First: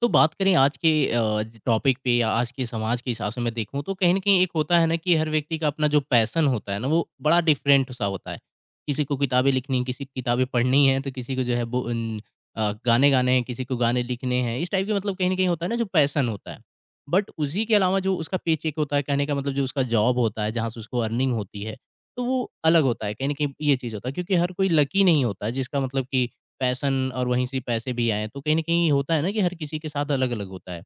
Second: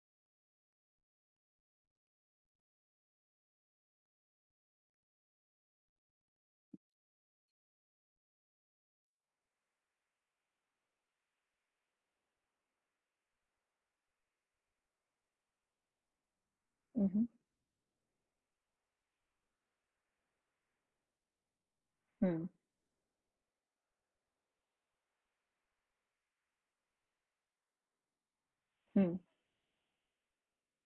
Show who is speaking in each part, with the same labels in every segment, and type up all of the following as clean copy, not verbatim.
Speaker 1: तो बात करें आज के टॉपिक पे या आज के समाज के हिसाब से मैं देखूं तो कहीं ना कहीं एक होता है ना कि हर व्यक्ति का अपना जो पैसन होता है ना वो बड़ा डिफरेंट सा होता है। किसी को किताबें लिखनी किसी को किताबें पढ़नी है तो किसी को जो है वो गाने गाने हैं किसी को गाने लिखने हैं इस टाइप के मतलब कहीं ना कहीं होता है ना जो पैसन होता है।
Speaker 2: हुँ, हुँ।
Speaker 1: बट उसी के अलावा जो उसका पे चेक होता है कहने का मतलब जो उसका जॉब होता है जहाँ से उसको अर्निंग होती है तो वो
Speaker 2: हुँ,
Speaker 1: अलग होता है कहीं ना कहीं ये चीज़ होता है क्योंकि हर कोई लकी नहीं होता है, जिसका मतलब कि पैशन और वहीं से पैसे भी आएँ। तो कहीं न कहीं होता
Speaker 2: हुँ,
Speaker 1: है ना कि हर किसी के साथ अलग-अलग होता है।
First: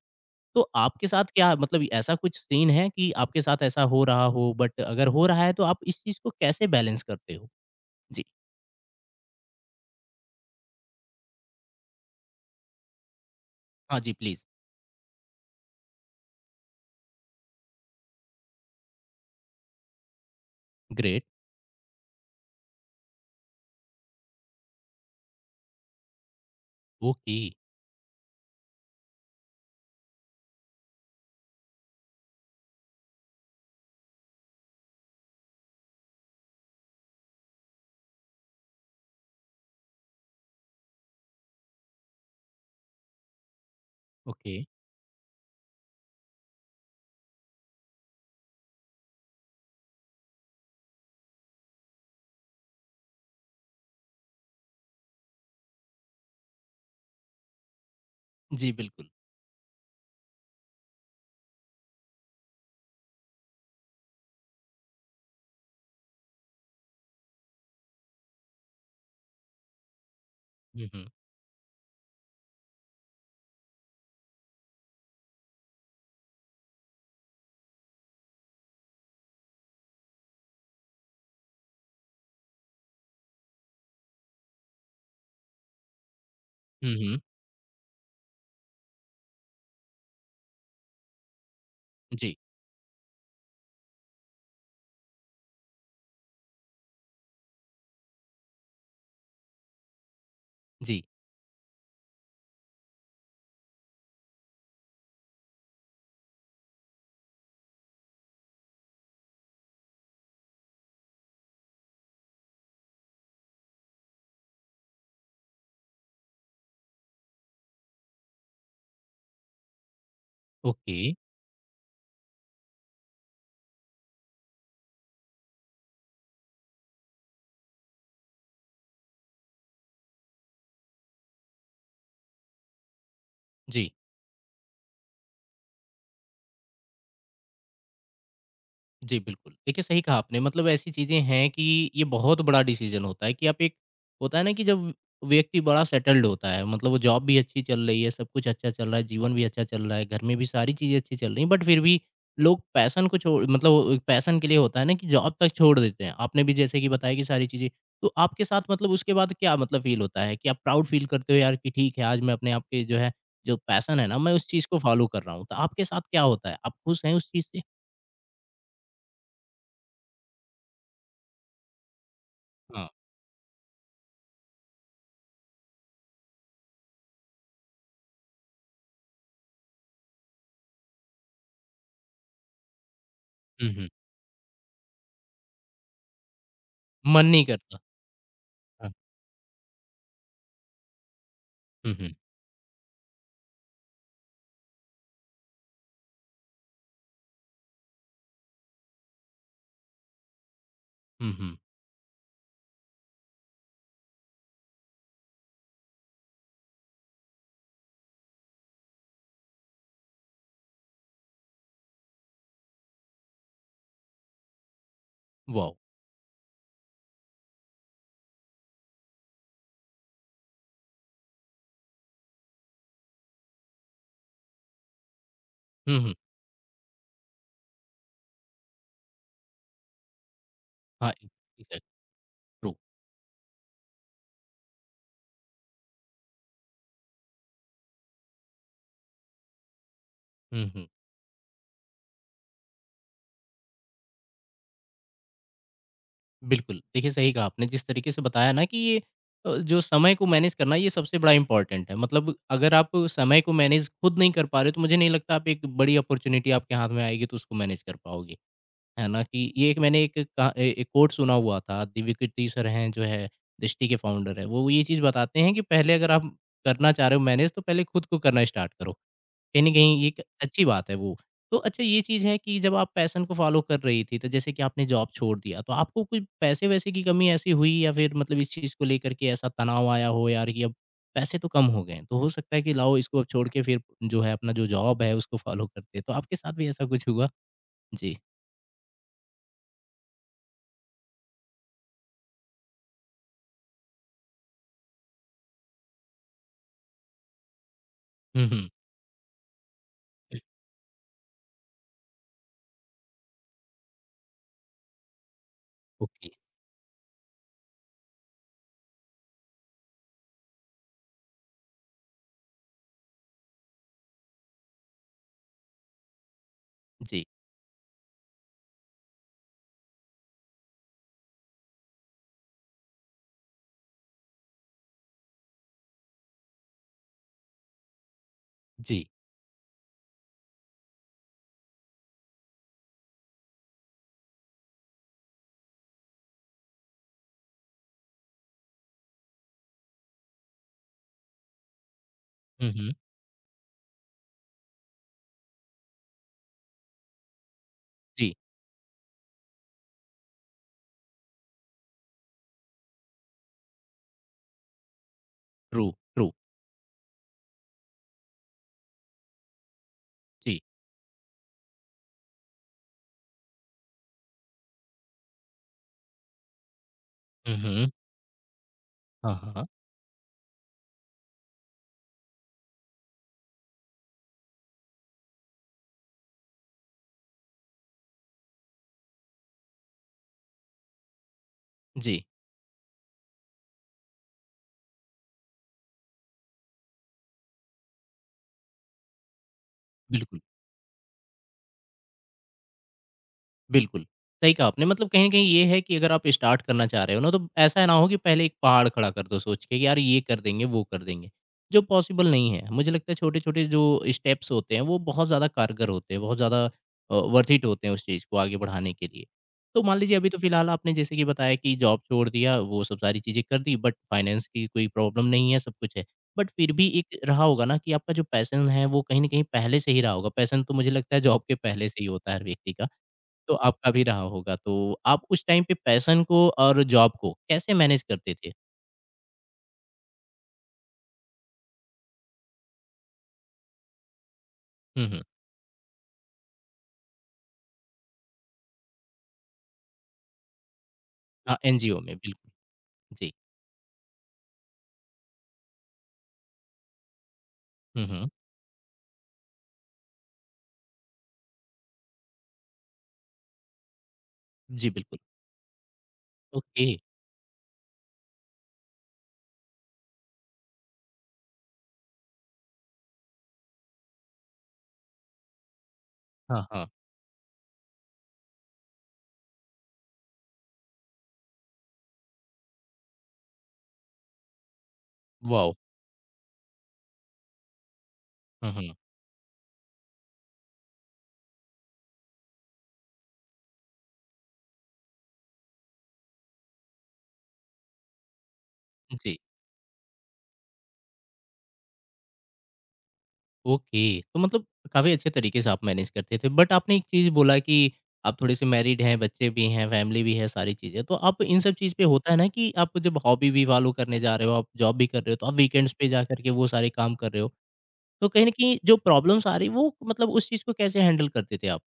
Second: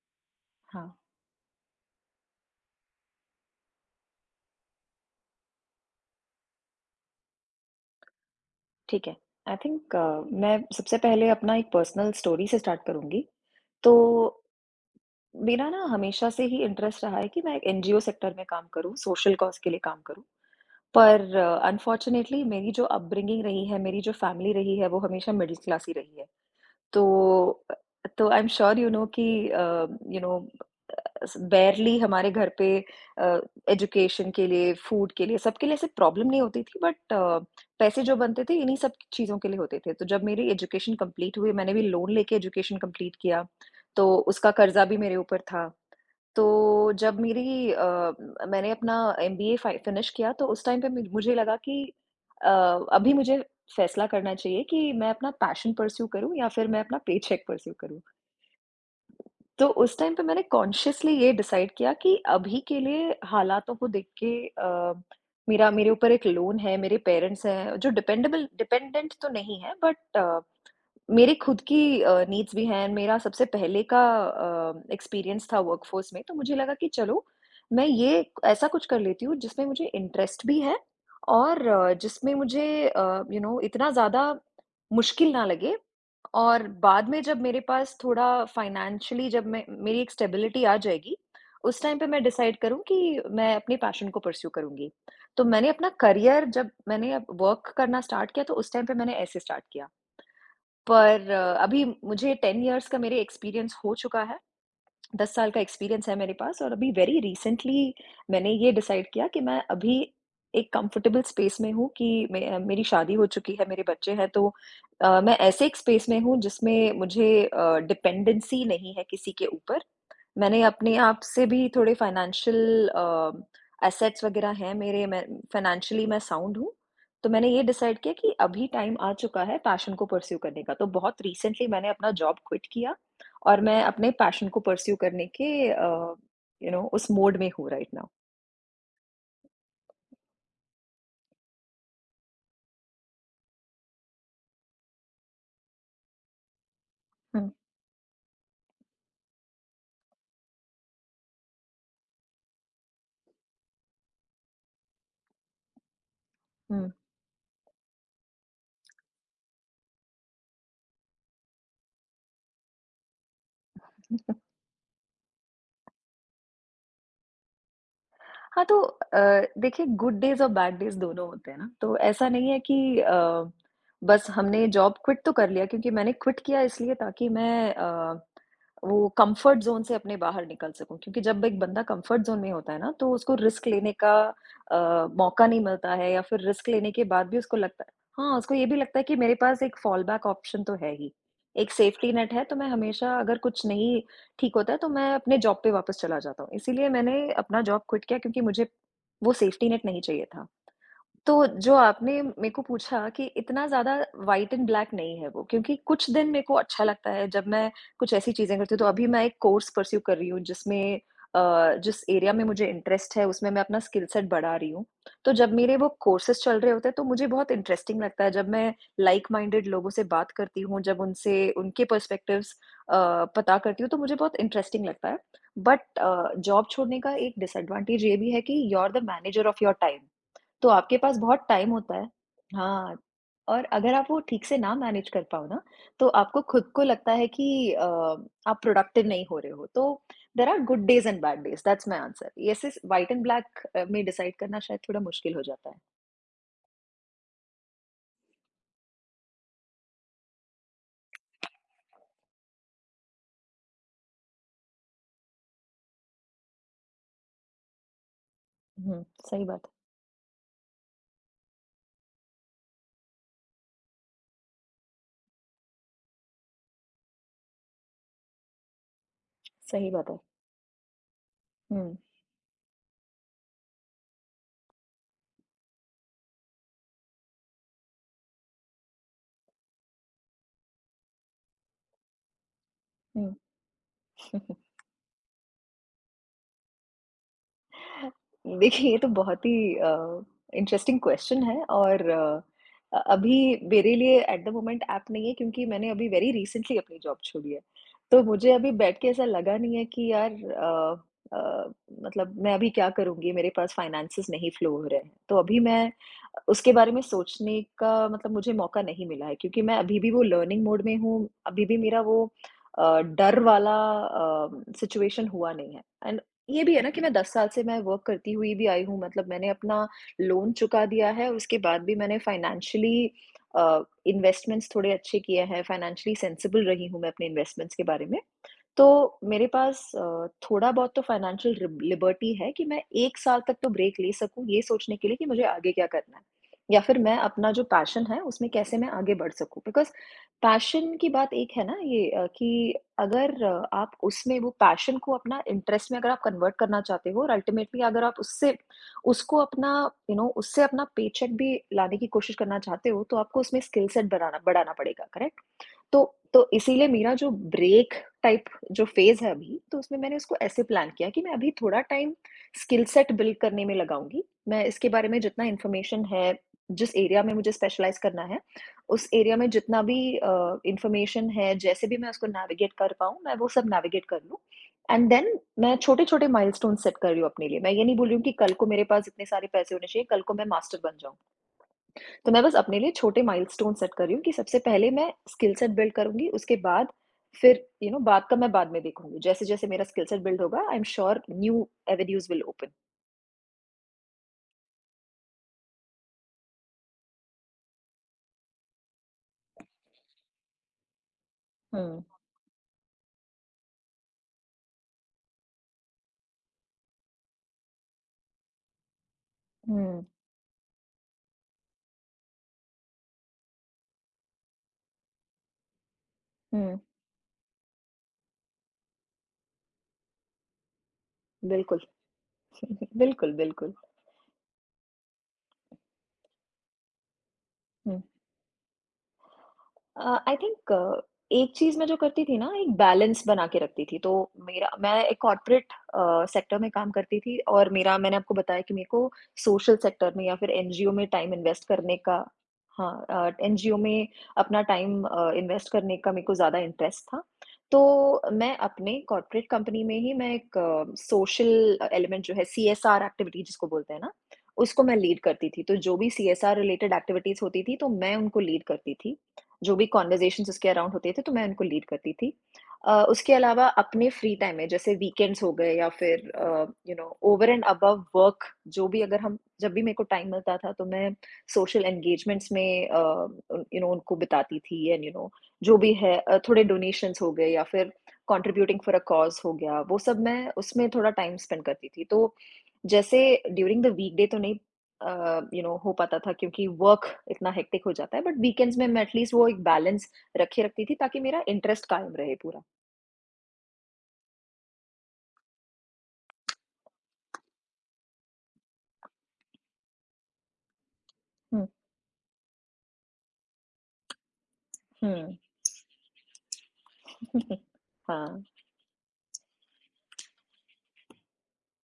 Speaker 1: तो
Speaker 2: हाँ,
Speaker 1: आपके साथ क्या मतलब ऐसा कुछ सीन है कि आपके साथ ऐसा हो रहा हो बट अगर हो रहा है तो आप इस चीज़ को कैसे बैलेंस करते हो? जी।
Speaker 2: ठीक है। आई थिंक मैं सबसे पहले अपना एक पर्सनल स्टोरी से स्टार्ट करूँगी। तो
Speaker 1: हाँ जी, प्लीज़।
Speaker 2: मेरा ना हमेशा से ही इंटरेस्ट रहा है कि मैं एक एनजीओ सेक्टर में काम करूँ, सोशल कॉज़ के लिए काम करूँ। पर
Speaker 1: ग्रेट।
Speaker 2: अनफॉर्चुनेटली मेरी जो अपब्रिंगिंग रही है, मेरी जो फैमिली रही है, वो हमेशा मिडल क्लास ही रही है। तो
Speaker 1: ओके,
Speaker 2: अ, तो I am sure you know कि अ, यू नो स बेयरली हमारे घर पे अ, एजुकेशन के लिए, फूड के लिए, सबके लिए ऐसे प्रॉब्लम नहीं होती थी बट पैसे जो बनते थे इन्हीं सब चीज़ों के लिए होते थे। तो जब मेरी एजुकेशन कंप्लीट हुई, मैंने भी लोन लेके एजुकेशन कंप्लीट किया, तो उसका
Speaker 1: ओके।
Speaker 2: कर्ज़ा भी मेरे ऊपर था। तो जब मैंने अपना एमबीए फ़ा फिनिश किया तो उस टाइम पे मुझे लगा कि अ, अभी मुझे फ़ैसला करना चाहिए कि मैं अपना पैशन परस्यू करूँ या फिर मैं अपना पेचेक परस्यू करूँ।
Speaker 1: जी, बिल्कुल।
Speaker 2: तो उस टाइम पे मैंने कॉन्शियसली ये डिसाइड किया कि अभी के लिए हालातों को देख के मेरा मेरे ऊपर एक लोन है, मेरे पेरेंट्स हैं जो डिपेंडेबल डिपेंडेंट तो नहीं है बट
Speaker 1: हुँ, हुँ।
Speaker 2: मेरे खुद की नीड्स भी हैं। मेरा सबसे पहले का एक्सपीरियंस था वर्कफ़ोर्स में, तो मुझे लगा कि चलो, मैं ये ऐसा कुछ कर लेती हूँ जिसमें मुझे इंटरेस्ट भी है और जिसमें मुझे इतना ज़्यादा मुश्किल ना लगे और
Speaker 1: हुँ,
Speaker 2: बाद
Speaker 1: हुँ।
Speaker 2: में जब मेरे पास थोड़ा फ़ाइनेंशियली जब मैं मेरी एक स्टेबिलिटी आ जाएगी, उस टाइम पे मैं
Speaker 1: जी,
Speaker 2: डिसाइड करूँ कि मैं अपने पैशन को परस्यू करूँगी। तो मैंने अपना करियर जब मैंने वर्क करना स्टार्ट किया, तो उस टाइम पे मैंने ऐसे स्टार्ट किया।
Speaker 1: जी।
Speaker 2: पर अभी मुझे 10 इयर्स का मेरे एक्सपीरियंस हो चुका है। 10 साल का एक्सपीरियंस है मेरे पास और अभी वेरी रिसेंटली मैंने ये डिसाइड किया कि मैं अभी एक कंफर्टेबल स्पेस में हूँ कि मे मेरी शादी हो चुकी है, मेरे बच्चे हैं तो मैं ऐसे एक स्पेस में हूँ जिसमें मुझे डिपेंडेंसी नहीं है किसी के ऊपर। मैंने
Speaker 1: ओके,
Speaker 2: अपने आप से भी थोड़े फाइनेंशियल एसेट्स वगैरह हैं मेरे, मैं फाइनेंशियली मैं साउंड हूँ, तो मैंने ये डिसाइड किया कि अभी टाइम आ चुका है पैशन को पर्स्यू करने का, तो बहुत रिसेंटली मैंने अपना जॉब क्विट किया और मैं
Speaker 1: जी।
Speaker 2: अपने पैशन को पर्स्यू करने के उस मोड में हूँ राइट नाउ।
Speaker 1: जी, बिल्कुल। देखिए, सही कहा आपने मतलब ऐसी चीज़ें हैं कि ये बहुत बड़ा डिसीज़न होता है कि आप एक होता है ना कि जब व्यक्ति बड़ा सेटल्ड होता है, मतलब वो जॉब भी
Speaker 2: हुँ,
Speaker 1: अच्छी चल रही है, सब कुछ अच्छा चल रहा है, जीवन भी अच्छा चल रहा है, घर में भी सारी चीज़ें अच्छी चल रही हैं, बट फिर भी लोग पैशन को छोड़ मतलब पैशन के लिए होता है ना कि जॉब तक छोड़ देते हैं। आपने भी जैसे कि
Speaker 2: हुँ।
Speaker 1: बताया कि सारी चीज़ें, तो आपके साथ मतलब उसके बाद क्या मतलब फ़ील होता है कि आप प्राउड फ़ील करते हो यार कि ठीक है, आज मैं अपने आप के जो है, जो पैशन है ना, मैं उस चीज़ को फ़ॉलो कर रहा हूँ। तो आपके साथ क्या होता है? आप खुश हैं उस चीज़ से?
Speaker 2: हाँ, तो देखिए गुड डेज़ और बैड डेज़ दोनों होते हैं ना, तो ऐसा नहीं है
Speaker 1: हाँ।
Speaker 2: कि बस हमने जॉब क्विट तो कर लिया क्योंकि मैंने क्विट किया इसलिए ताकि मैं वो कम्फ़र्ट ज़ोन से अपने बाहर निकल सकूँ। क्योंकि जब एक बंदा कम्फ़र्ट ज़ोन में होता है ना, तो उसको रिस्क
Speaker 1: हुँ, हुँ।
Speaker 2: लेने का मौका नहीं मिलता है या फिर रिस्क लेने के
Speaker 1: मन
Speaker 2: बाद भी
Speaker 1: नहीं
Speaker 2: उसको
Speaker 1: करता।
Speaker 2: लगता है। हाँ, उसको ये भी
Speaker 1: हाँ।
Speaker 2: लगता है कि मेरे पास एक फॉल बैक ऑप्शन तो है ही। एक
Speaker 1: हुँ,
Speaker 2: सेफ्टी
Speaker 1: हुँ।
Speaker 2: नेट है, तो मैं हमेशा अगर कुछ नहीं ठीक होता है तो मैं अपने जॉब पे वापस चला जाता हूँ। इसीलिए मैंने अपना जॉब क्विट किया क्योंकि मुझे वो सेफ्टी नेट नहीं चाहिए था।
Speaker 1: हुँ,
Speaker 2: तो
Speaker 1: हुँ।
Speaker 2: जो आपने मेरे को पूछा कि इतना ज़्यादा व्हाइट एंड ब्लैक नहीं है वो, क्योंकि कुछ दिन मेरे को अच्छा लगता है जब मैं कुछ ऐसी चीज़ें करती हूँ, तो अभी मैं एक कोर्स परस्यू कर रही हूँ जिसमें जिस एरिया में मुझे इंटरेस्ट है उसमें मैं अपना स्किल सेट बढ़ा रही हूँ। तो जब
Speaker 1: वॉव!
Speaker 2: मेरे वो कोर्सेज़ चल रहे होते हैं तो मुझे बहुत इंटरेस्टिंग लगता है जब मैं लाइक माइंडेड लोगों से बात करती हूँ, जब उनसे उनके पर्सपेक्टिव्स अ, पता करती हूँ तो मुझे बहुत इंटरेस्टिंग लगता है। But
Speaker 1: hmm, hmm.
Speaker 2: जॉब छोड़ने का एक डिसएडवांटेज ये भी है कि you are the manager of your time. तो आपके
Speaker 1: हाँ,
Speaker 2: पास बहुत
Speaker 1: ठीक
Speaker 2: टाइम
Speaker 1: है,
Speaker 2: होता है।
Speaker 1: ट्रू।
Speaker 2: हाँ, और अगर आप वो ठीक से ना मैनेज कर पाओ ना, तो आपको खुद को लगता है कि अ, आप प्रोडक्टिव नहीं हो रहे हो। तो there are
Speaker 1: um,
Speaker 2: good
Speaker 1: um.
Speaker 2: Days and bad days, that's my answer. Yes is white and black में डिसाइड करना शायद थोड़ा मुश्किल हो जाता है।
Speaker 1: बिल्कुल, देखिए सही कहा आपने जिस तरीके से बताया ना कि ये जो समय को मैनेज करना ये सबसे बड़ा इम्पोर्टेंट है। मतलब अगर आप समय को मैनेज खुद नहीं कर पा रहे हो, तो मुझे नहीं लगता आप एक बड़ी अपॉर्च्युनिटी आपके हाथ में आएगी तो उसको मैनेज कर पाओगे,
Speaker 2: हुँ,
Speaker 1: है ना?
Speaker 2: सही
Speaker 1: कि
Speaker 2: बात
Speaker 1: ये
Speaker 2: है,
Speaker 1: एक मैंने एक का ए एक कोट सुना हुआ था, दिव्यकीर्ति सर हैं जो है दृष्टि के फाउंडर हैं, वो ये चीज़ बताते हैं कि पहले अगर आप करना चाह रहे हो मैनेज तो पहले खुद को करना स्टार्ट करो। कहीं न
Speaker 2: सही
Speaker 1: कहीं
Speaker 2: बात है।
Speaker 1: एक अच्छी बात है वो। तो अच्छा
Speaker 2: हुँ,
Speaker 1: ये चीज़ है कि जब आप पैशन को फ़ॉलो कर रही थी, तो जैसे कि आपने जॉब छोड़ दिया, तो आपको कोई पैसे-वैसे की कमी ऐसी हुई या फिर मतलब इस चीज़ को लेकर के ऐसा तनाव आया हो यार कि अब पैसे तो कम हो गए हैं, तो हो सकता है कि लाओ इसको अब
Speaker 2: हुँ।
Speaker 1: छोड़ के फिर जो है अपना जो जॉब है उसको फ़ॉलो करते हैं। तो आपके साथ भी ऐसा कुछ हुआ? जी।
Speaker 2: देखिए ये तो बहुत ही इंटरेस्टिंग क्वेश्चन है और अभी मेरे लिए एट द मोमेंट ऐप नहीं है क्योंकि मैंने अभी वेरी रिसेंटली अपनी जॉब छोड़ी है। तो
Speaker 1: हुँ,
Speaker 2: मुझे
Speaker 1: हुँ।
Speaker 2: अभी बैठ के ऐसा लगा नहीं है कि यार अ, मतलब मैं अभी क्या करूँगी? मेरे पास फाइनेंसेस नहीं फ्लो हो रहे हैं। तो अभी मैं
Speaker 1: ओके।
Speaker 2: उसके बारे में सोचने का मतलब मुझे मौका नहीं मिला है क्योंकि मैं अभी भी वो लर्निंग मोड में हूँ, अभी भी मेरा वो डर वाला सिचुएशन हुआ नहीं है। एंड ये भी है ना कि मैं
Speaker 1: जी,
Speaker 2: 10 साल से मैं वर्क करती हुई भी आई हूँ, मतलब मैंने अपना लोन चुका दिया है और उसके बाद भी मैंने फाइनेंशियली इन्वेस्टमेंट्स थोड़े अच्छे किए हैं, फाइनेंशियली सेंसिबल रही हूँ मैं अपने इन्वेस्टमेंट्स के बारे में। तो
Speaker 1: जी।
Speaker 2: मेरे पास थोड़ा-बहुत तो फाइनेंशियल रिब लिबर्टी है कि मैं 1 साल तक तो ब्रेक ले सकूँ, ये सोचने के लिए कि मुझे आगे क्या करना है? या फिर मैं अपना जो पैशन है, उसमें कैसे मैं आगे बढ़ सकूँ? बिकॉज़ पैशन की बात एक है ना ये
Speaker 1: हुँ,
Speaker 2: कि
Speaker 1: हुँ।
Speaker 2: अगर आप उसमें वो पैशन को अपना इंटरेस्ट में अगर आप कन्वर्ट करना चाहते हो और अल्टीमेटली अगर आप
Speaker 1: जी।
Speaker 2: उससे उसको अपना उससे अपना पेचेक भी लाने की कोशिश करना चाहते हो, तो आपको उसमें स्किल सेट बनाना बढ़ाना पड़ेगा, करेक्ट?
Speaker 1: ट्रू,
Speaker 2: तो
Speaker 1: ट्रू।
Speaker 2: तो इसीलिए मेरा जो ब्रेक टाइप जो फ़ेज़ है अभी, तो उसमें मैंने उसको
Speaker 1: जी।
Speaker 2: ऐसे प्लान किया कि मैं अभी थोड़ा टाइम स्किल सेट बिल्ड करने में लगाऊँगी। मैं इसके बारे में जितना इन्फॉर्मेशन है, जिस एरिया में मुझे
Speaker 1: हुँ, हुँ।
Speaker 2: स्पेशलाइज़ करना है, उस
Speaker 1: हाँ,
Speaker 2: एरिया में
Speaker 1: हाँ। हाँ।
Speaker 2: जितना भी इन्फॉर्मेशन है, जैसे भी मैं उसको नेविगेट कर पाऊँ, मैं वो सब नेविगेट कर लूँ एंड देन मैं छोटे-छोटे माइलस्टोन्स सेट कर रही हूँ अपने लिए। मैं ये नहीं बोल रही हूँ कि कल को मेरे पास इतने सारे पैसे होने चाहिए, कल को मैं मास्टर बन जाऊँ।
Speaker 1: जी,
Speaker 2: तो मैं बस अपने लिए छोटे माइलस्टोन सेट कर रही हूँ कि सबसे पहले मैं स्किल सेट बिल्ड करूँगी, उसके बाद फिर बाद का मैं बाद में देखूँगी। जैसे-जैसे मेरा स्किल सेट
Speaker 1: बिल्कुल।
Speaker 2: बिल्ड होगा, I am sure new avenues will open.
Speaker 1: बिल्कुल, सही कहा आपने। मतलब कहीं न कहीं ये है कि अगर आप स्टार्ट करना चाह रहे हो ना, तो ऐसा ना हो कि पहले एक पहाड़ खड़ा कर दो सोच के, कि यार ये कर देंगे, वो कर देंगे, जो
Speaker 2: हुँ,
Speaker 1: पॉसिबल नहीं है। मुझे लगता है छोटे-छोटे जो स्टेप्स होते हैं, वो बहुत ज़्यादा कारगर होते हैं, बहुत ज़्यादा वर्थ इट होते हैं उस चीज़ को आगे बढ़ाने के लिए। तो मान
Speaker 2: हुँ,
Speaker 1: लीजिए अभी तो फिलहाल आपने जैसे कि बताया कि जॉब छोड़ दिया, वो सब सारी चीज़ें कर दी, बट फाइनेंस की कोई प्रॉब्लम नहीं है, सब कुछ है। बट फिर
Speaker 2: हुँ।
Speaker 1: भी एक रहा होगा ना कि आपका जो पैशन है, वो कहीं न कहीं पहले से ही रहा होगा। पैशन तो मुझे लगता है जॉब के
Speaker 2: बिल्कुल,
Speaker 1: पहले से ही होता है हर व्यक्ति का।
Speaker 2: बिल्कुल,
Speaker 1: तो
Speaker 2: बिल्कुल।
Speaker 1: आपका भी रहा होगा। तो आप उस टाइम पे पैशन को और जॉब को कैसे
Speaker 2: हुँ।
Speaker 1: मैनेज करते थे?
Speaker 2: आई थिंक एक चीज मैं जो करती थी ना, एक बैलेंस बना के रखती थी। तो मेरा मैं
Speaker 1: हुँ,
Speaker 2: एक
Speaker 1: हुँ।
Speaker 2: कॉर्पोरेट सेक्टर में काम करती थी और मेरा मैंने आपको बताया कि मेरे को सोशल सेक्टर में या फिर एनजीओ में टाइम
Speaker 1: हाँ,
Speaker 2: इन्वेस्ट करने
Speaker 1: एनजीओ में
Speaker 2: का,
Speaker 1: बिल्कुल, जी।
Speaker 2: हाँ, एनजीओ में अपना टाइम इन्वेस्ट करने का मेरे को ज्यादा इंटरेस्ट था। तो
Speaker 1: हुँ, हुँ।
Speaker 2: मैं अपने कॉर्पोरेट कंपनी में ही मैं एक सोशल एलिमेंट जो है सीएसआर एक्टिविटी जिसको बोलते हैं ना, उसको
Speaker 1: जी,
Speaker 2: मैं
Speaker 1: बिल्कुल।
Speaker 2: लीड करती थी। तो जो भी सीएसआर
Speaker 1: ओके।
Speaker 2: रिलेटेड एक्टिविटीज होती थी तो मैं उनको लीड करती थी, जो भी कन्वर्सेशंस उसके अराउंड होते थे तो मैं उनको लीड करती थी। उसके अलावा अपने फ्री टाइम में जैसे वीकेंड्स हो गए या फिर
Speaker 1: हाँ, हाँ।
Speaker 2: ओवर एंड अबव वर्क जो भी अगर हम जब भी मेरे को टाइम मिलता था तो मैं सोशल एंगेजमेंट्स में उनको बिताती थी एंड
Speaker 1: वॉव!
Speaker 2: जो भी है थोड़े डोनेशंस हो गए या फिर
Speaker 1: um,
Speaker 2: contributing
Speaker 1: um.
Speaker 2: For a cause हो गया, वो सब मैं उसमें थोड़ा टाइम स्पेंड करती थी। तो जैसे ड्यूरिंग द वीकडे तो नहीं हो पाता था क्योंकि वर्क इतना हेक्टिक हो जाता है, बट वीकेंड्स में मैं एटलीस्ट
Speaker 1: जी,
Speaker 2: वो एक बैलेंस रखे रखती थी ताकि मेरा इंटरेस्ट कायम रहे पूरा।
Speaker 1: ओके। तो मतलब काफ़ी अच्छे तरीके से आप मैनेज करते थे। बट आपने एक चीज़ बोला कि आप थोड़े-से मैरिड हैं, बच्चे भी हैं, फैमिली भी है, सारी चीज़ें। तो आप इन
Speaker 2: हम्म,
Speaker 1: सब चीज़ पे होता है ना कि आप जब हॉबी भी फॉलो करने जा रहे हो, आप जॉब भी कर रहे हो,
Speaker 2: हम्म।
Speaker 1: तो आप वीकेंड्स पे जा कर के वो सारे काम कर रहे हो। तो
Speaker 2: हाँ,
Speaker 1: कहीं न कहीं जो प्रॉब्लम्स आ रही वो मतलब उस चीज़ को कैसे हैंडल करते थे आप?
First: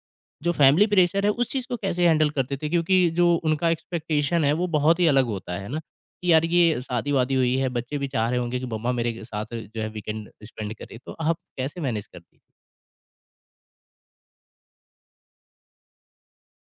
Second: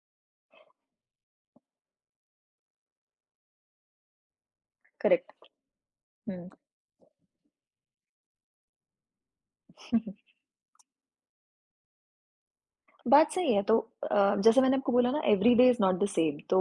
Speaker 1: जो फैमिली प्रेशर है उस चीज़ को कैसे हैंडल करते थे? क्योंकि जो उनका एक्सपेक्टेशन है वो बहुत ही अलग
Speaker 2: करेक्ट।
Speaker 1: होता है ना? कि यार ये शादी-वादी हुई है, बच्चे भी चाह रहे होंगे कि मम्मा मेरे के साथ जो है वीकेंड स्पेंड करे, तो आप कैसे मैनेज करती थी?
Speaker 2: बात सही है। तो अ, जैसे मैंने आपको बोला ना, every day is not the same. तो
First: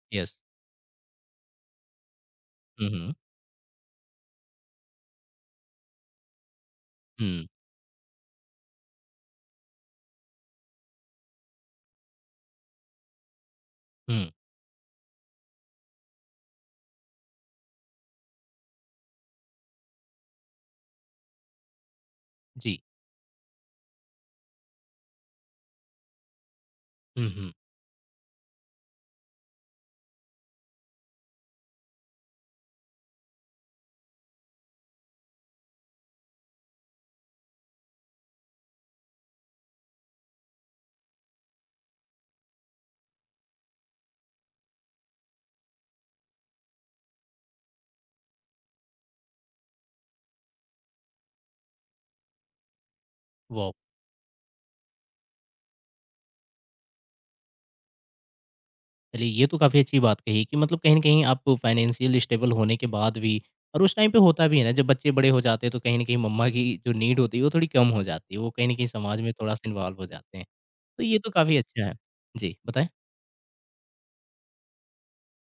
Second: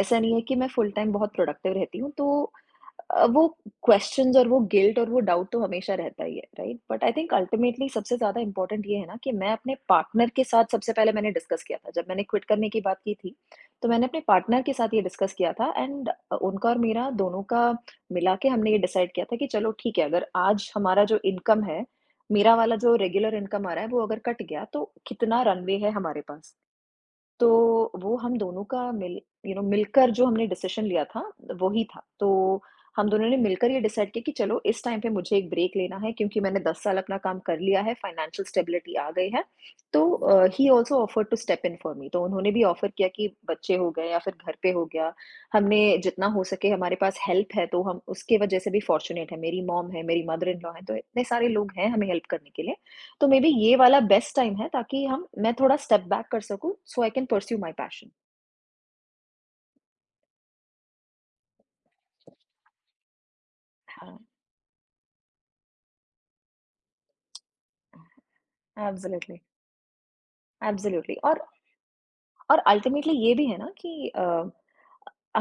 Speaker 2: ऐसा नहीं
Speaker 1: यस।
Speaker 2: है कि मैं फुल टाइम बहुत प्रोडक्टिव रहती हूँ। तो
Speaker 1: हुँ, हुँ।
Speaker 2: वो क्वेश्चंस और वो गिल्ट और वो डाउट तो हमेशा रहता ही है, right? But I think
Speaker 1: um.
Speaker 2: Ultimately सबसे ज़्यादा इंपॉर्टेंट ये है ना कि मैं अपने पार्टनर के साथ सबसे पहले मैंने डिस्कस किया था जब मैंने क्विट करने की बात की थी। तो मैंने अपने
Speaker 1: हुँ।
Speaker 2: पार्टनर के साथ ये डिस्कस किया था एंड उनका और मेरा दोनों का मिला के हमने ये डिसाइड किया था कि चलो ठीक है, अगर आज हमारा जो इनकम है, मेरा वाला
Speaker 1: जी।
Speaker 2: जो रेगुलर इनकम आ रहा है वो अगर कट गया तो कितना रनवे है हमारे पास।
Speaker 1: हुँ,
Speaker 2: तो
Speaker 1: हुँ।
Speaker 2: वो हम दोनों का मिलकर जो हमने डिसीज़न लिया था, वही था। तो हम दोनों ने मिलकर ये डिसाइड किया कि चलो इस टाइम पे मुझे एक ब्रेक लेना है क्योंकि मैंने 10 साल अपना काम कर लिया है, फाइनेंशियल स्टेबिलिटी आ गई है। तो he also offered to step in for me, तो उन्होंने भी ऑफर किया कि बच्चे हो गए या फिर घर पे हो गया, हमने जितना हो सके हमारे पास हेल्प है तो हम उसके वजह से भी फॉर्च्यूनेट हैं। मेरी मॉम है, मेरी मदर इन लॉ है, तो इतने सारे लोग हैं हमें हेल्प करने के लिए। तो मेबी
Speaker 1: वाह!
Speaker 2: ये वाला बेस्ट टाइम है ताकि हम मैं थोड़ा स्टेप बैक कर सकूँ so I can pursue my passion.
Speaker 1: चलिए ये तो काफ़ी अच्छी बात कही कि मतलब कहीं न कहीं आप फाइनेंशियल स्टेबल होने के बाद भी और उस टाइम
Speaker 2: हाँ,
Speaker 1: पे होता भी है ना जब बच्चे बड़े हो जाते हैं तो कहीं न कहीं मम्मा की जो नीड होती है वो थोड़ी कम हो जाती है। वो कहीं न कहीं
Speaker 2: हाँ।
Speaker 1: समाज में
Speaker 2: एब्सोल्युटली,
Speaker 1: थोड़ा-सा इन्वॉल्व हो जाते हैं। तो
Speaker 2: एब्सोल्युटली।
Speaker 1: ये तो
Speaker 2: और
Speaker 1: काफ़ी अच्छा है। जी,
Speaker 2: और
Speaker 1: बताएँ?
Speaker 2: अल्टीमेटली ये भी है ना कि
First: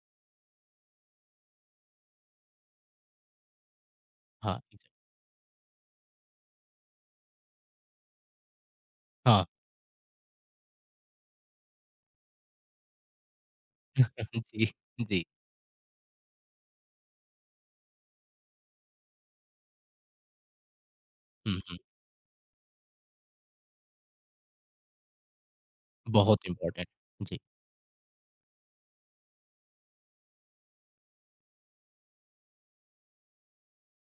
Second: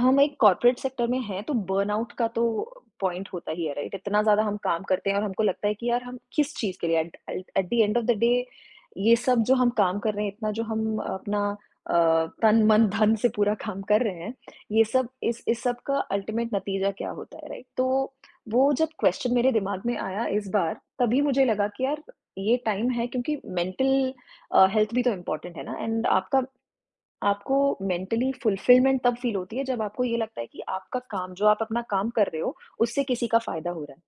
Speaker 2: हम एक कॉर्पोरेट सेक्टर में हैं, तो बर्नआउट का तो पॉइंट होता ही है, राइट? इतना ज़्यादा हम
Speaker 1: हाँ,
Speaker 2: काम करते हैं और हमको लगता है कि यार हम किस चीज़ के लिए at at at the end of the day ये सब
Speaker 1: हाँ,
Speaker 2: जो हम काम कर रहे हैं, इतना जो हम अपना अ, तन, मन, धन से पूरा काम कर रहे हैं,
Speaker 1: जी,
Speaker 2: ये सब
Speaker 1: जी।
Speaker 2: इस सब का अल्टीमेट नतीजा क्या होता है, राइट? तो वो जब क्वेश्चन मेरे दिमाग में आया इस बार, तभी मुझे
Speaker 1: हुँ,
Speaker 2: लगा
Speaker 1: हुँ।
Speaker 2: कि यार ये टाइम है क्योंकि मेंटल हेल्थ भी तो इम्पोर्टेंट है ना एंड आपका
Speaker 1: बहुत इम्पोर्टेंट। जी,
Speaker 2: आपको मेंटली फुलफिलमेंट तब फील होती है जब आपको ये लगता है कि आपका काम जो आप अपना काम कर रहे हो, उससे किसी का फ़ायदा हो रहा है।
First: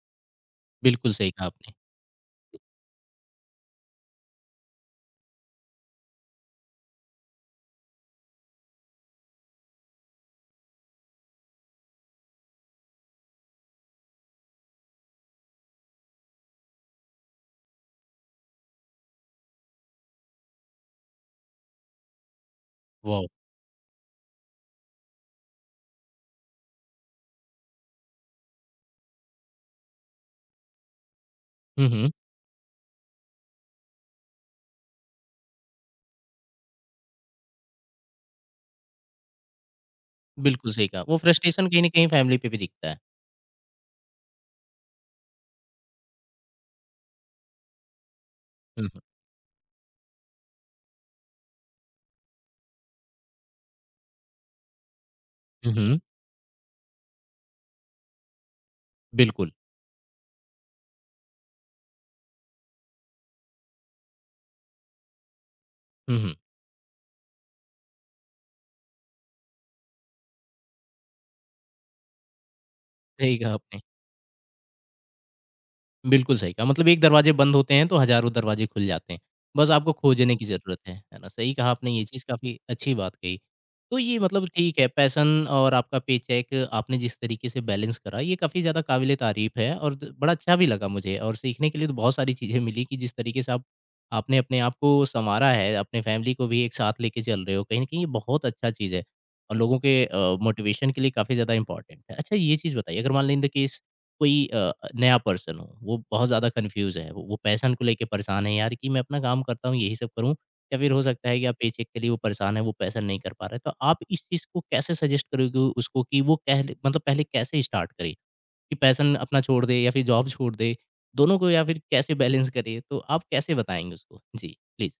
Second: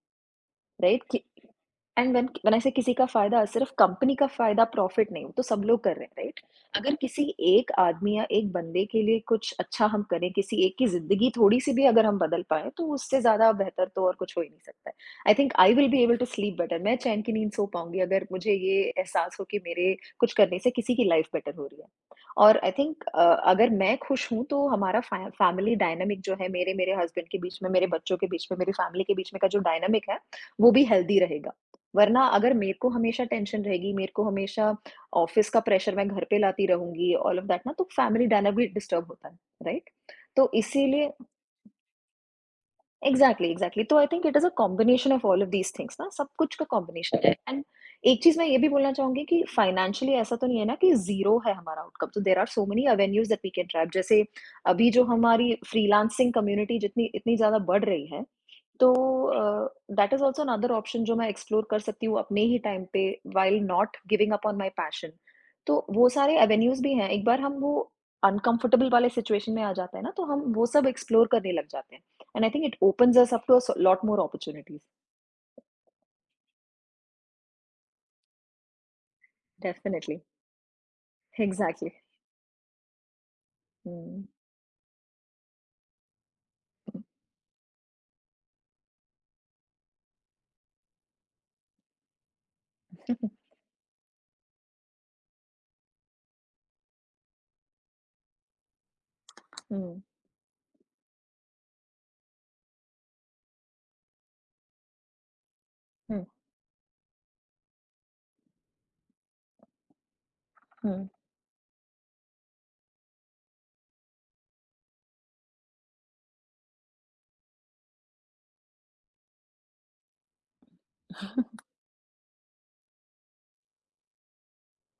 Speaker 2: राइट
Speaker 1: बिल्कुल
Speaker 2: कि
Speaker 1: सही कहा आपने।
Speaker 2: एंड व्हेन व्हेन आई से किसी का फायदा सिर्फ कंपनी का फायदा प्रॉफिट नहीं वो तो सब लोग कर रहे हैं। राइट अगर किसी एक आदमी या एक बंदे के लिए कुछ अच्छा हम करें किसी एक की जिंदगी थोड़ी सी भी अगर हम बदल पाए तो उससे ज्यादा बेहतर तो और कुछ हो ही नहीं सकता है। I think I will be able to sleep better, मैं चैन की नींद सो पाऊंगी अगर मुझे ये एहसास हो कि मेरे कुछ करने से किसी की लाइफ बेटर हो रही है। और आई थिंक
Speaker 1: वाओ!
Speaker 2: अगर मैं खुश हूं तो हमारा फैमिली डायनामिक जो है, मेरे मेरे हस्बैंड के बीच में, मेरे बच्चों के बीच में, मेरी फैमिली के बीच में का जो डायनामिक है, वो भी हेल्दी रहेगा।
Speaker 1: हुँ, हुँ।
Speaker 2: वरना अगर मेरे को हमेशा टेंशन रहेगी, मेरे को हमेशा ऑफ़िस का प्रेशर मैं घर पे लाती रहूँगी, ऑल ऑफ़ दैट ना, तो फैमिली डायनामिक डिस्टर्ब होता है, राइट? तो
Speaker 1: बिल्कुल सही कहा।
Speaker 2: इसीलिए
Speaker 1: वो फ्रस्ट्रेशन कहीं न कहीं फैमिली पे भी दिखता है।
Speaker 2: Exactly, exactly. तो I think it is a combination of all of these things ना, सब कुछ का कॉम्बिनेशन है। एंड एक चीज़ मैं ये भी
Speaker 1: हुँ,
Speaker 2: बोलना
Speaker 1: हुँ।
Speaker 2: चाहूँगी कि फाइनेंशियली ऐसा तो नहीं है ना कि ज़ीरो है हमारा आउटकम, तो there are so many avenues that we can trap. जैसे अभी जो हमारी
Speaker 1: हुँ, हुँ।
Speaker 2: फ्रीलांसिंग कम्युनिटी जितनी इतनी ज़्यादा बढ़ रही है, तो
Speaker 1: बिल्कुल।
Speaker 2: Uh, that is also another option जो मैं एक्सप्लोर कर सकती हूँ अपने ही टाइम पे while not giving up on my passion. तो वो
Speaker 1: हुँ, हुँ।
Speaker 2: सारे एवेन्यूज़ भी हैं। एक बार हम वो अनकंफर्टेबल वाले सिचुएशन में आ जाते हैं ना, तो हम वो सब एक्सप्लोर करने लग जाते हैं। And I think it opens us
Speaker 1: सही
Speaker 2: up
Speaker 1: कहा
Speaker 2: to a s
Speaker 1: आपने।
Speaker 2: lot more opportunities.
Speaker 1: बिल्कुल सही कहा, मतलब एक दरवाजे बंद होते हैं तो हज़ारों दरवाजे खुल जाते हैं, बस आपको
Speaker 2: डेफिनिटली,
Speaker 1: खोजने की ज़रूरत है ना? सही कहा
Speaker 2: एग्ज़ैक्टली।
Speaker 1: आपने ये चीज़ काफ़ी अच्छी बात कही। तो ये
Speaker 2: हुँ,
Speaker 1: मतलब ठीक है पैशन और आपका पेचेक आपने जिस तरीके से बैलेंस करा ये काफ़ी ज़्यादा काबिले तारीफ़ है और द बड़ा अच्छा भी लगा मुझे और सीखने के लिए तो बहुत सारी चीज़ें मिली कि जिस तरीके से आप आपने अपने आप को सँवारा है, अपने फ़ैमिली को भी एक साथ लेके चल रहे हो, कहीं न कहीं ये बहुत अच्छा चीज़ है और लोगों के
Speaker 2: हुँ,
Speaker 1: मोटिवेशन के लिए काफ़ी ज़्यादा इम्पोर्टेंट है। अच्छा ये चीज़ बताइए अगर मान लें इन द केस कोई नया पर्सन हो, वो
Speaker 2: हुँ,
Speaker 1: बहुत ज़्यादा कन्फ्यूज़ है, वो पैशन को लेके परेशान है यार कि मैं अपना काम करता हूँ, यही सब करूँ या फिर
Speaker 2: हुँ।
Speaker 1: हो सकता है कि आप पेचेक के लिए वो परेशान है, वो पैसा नहीं कर पा रहा है। तो आप इस चीज़ को कैसे सजेस्ट करोगे उसको कि वो कह मतलब पहले कैसे स्टार्ट करे कि पैशन अपना छोड़ दे या फिर जॉब छोड़ दे, दोनों को या फिर कैसे बैलेंस करे? तो आप कैसे बताएँगे उसको? जी, प्लीज़।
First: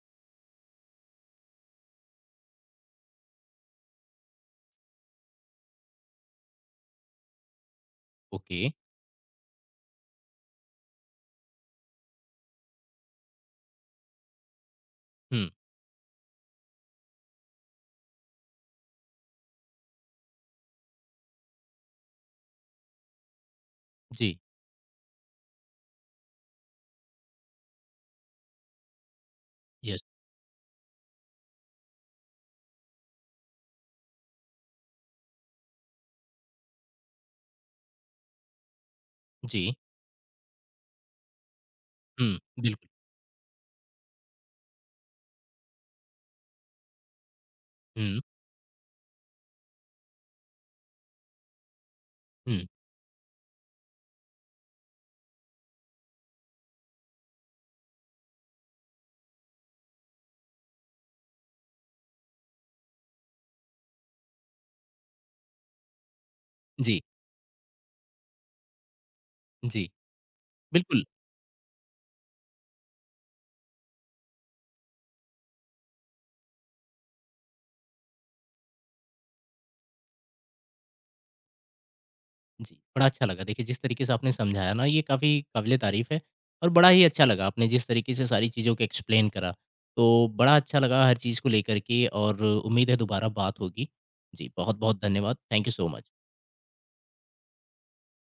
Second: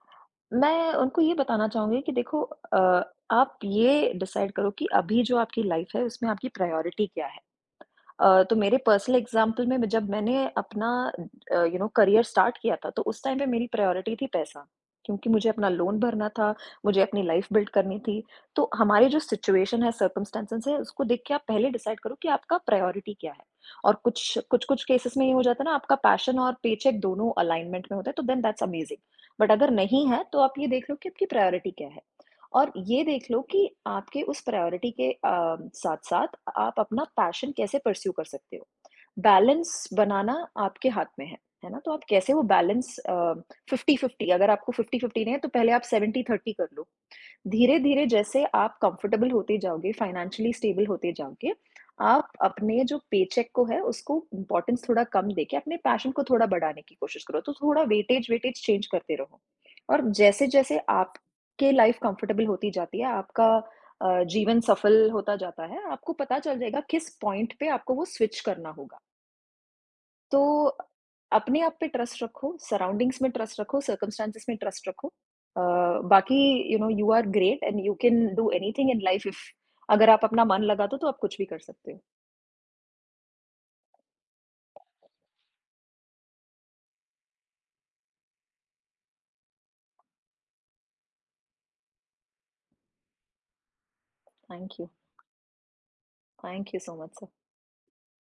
Speaker 2: मैं उनको ये बताना चाहूँगी कि देखो, अ, आप ये डिसाइड करो कि अभी जो आपकी लाइफ़ है उसमें आपकी प्रायोरिटी क्या है? तो
Speaker 1: ओके।
Speaker 2: मेरे पर्सनल एग्ज़ाम्पल में, मैं जब मैंने अपना यू नो करियर स्टार्ट किया था, तो उस टाइम पे मेरी प्रायोरिटी थी पैसा, क्योंकि
Speaker 1: हुँ,
Speaker 2: मुझे अपना लोन भरना था, मुझे अपनी लाइफ़ बिल्ड करनी थी। तो हमारी जो सिचुएशन है, सर्कमस्टेंसेस है, उसको देख के आप पहले डिसाइड करो कि आपका प्रायोरिटी क्या है। और कुछ
Speaker 1: जी,
Speaker 2: कुछ-कुछ केसेस में ये हो जाता है ना, आपका पैशन और पेचेक दोनों अलाइनमेंट में होता है, तो देन दैट्स अमेज़िंग। बट अगर
Speaker 1: यस,
Speaker 2: नहीं है, तो आप ये देख लो कि आपकी प्रायोरिटी क्या है। और ये देख लो कि आपके उस प्रायोरिटी के साथ साथ आप अपना पैशन कैसे परस्यू कर सकते हो।
Speaker 1: जी,
Speaker 2: बैलेंस बनाना आपके हाथ में है ना? तो आप कैसे
Speaker 1: हुँ,
Speaker 2: वो
Speaker 1: बिल्कुल,
Speaker 2: बैलेंस फिफ्टी फिफ्टी, अगर आपको फिफ्टी फिफ्टी नहीं है तो पहले आप सेवेंटी थर्टी कर लो। धीरे-धीरे
Speaker 1: हुँ,
Speaker 2: जैसे आप कंफर्टेबल होते जाओगे, फाइनेंशियली स्टेबल होते जाओगे, आप
Speaker 1: हुँ,
Speaker 2: अपने जो पेचेक को है उसको इम्पोर्टेंस थोड़ा कम देके अपने पैशन को थोड़ा बढ़ाने की कोशिश करो। तो थोड़ा वेटेज वेटेज चेंज करते रहो। और जैसे-जैसे आपके लाइफ कंफर्टेबल होती जाती है, आपका जीवन सफल होता जाता है, आपको पता चल जाएगा
Speaker 1: जी,
Speaker 2: किस पॉइंट पे आपको वो स्विच करना होगा।
Speaker 1: जी,
Speaker 2: तो
Speaker 1: बिल्कुल।
Speaker 2: अपने आप पे ट्रस्ट रखो, सराउंडिंग्स में ट्रस्ट रखो, सर्कमस्टेंसेस में ट्रस्ट रखो। बाकी you know you are great and you can do anything in life if अगर आप अपना मन लगा दो तो आप कुछ भी कर सकते हो।
Speaker 1: जी, बड़ा अच्छा लगा। देखिए, जिस तरीके से आपने समझाया ना, ये काफ़ी काबिल-ए-तारीफ़ है और बड़ा ही अच्छा लगा आपने जिस तरीके से सारी चीज़ों को एक्सप्लेन करा। तो बड़ा अच्छा लगा हर चीज़ को लेकर के और उम्मीद है दोबारा बात होगी। जी,
Speaker 2: थैंक यू।
Speaker 1: बहुत-बहुत धन्यवाद। Thank you so much.
Speaker 2: Thank you so much sir.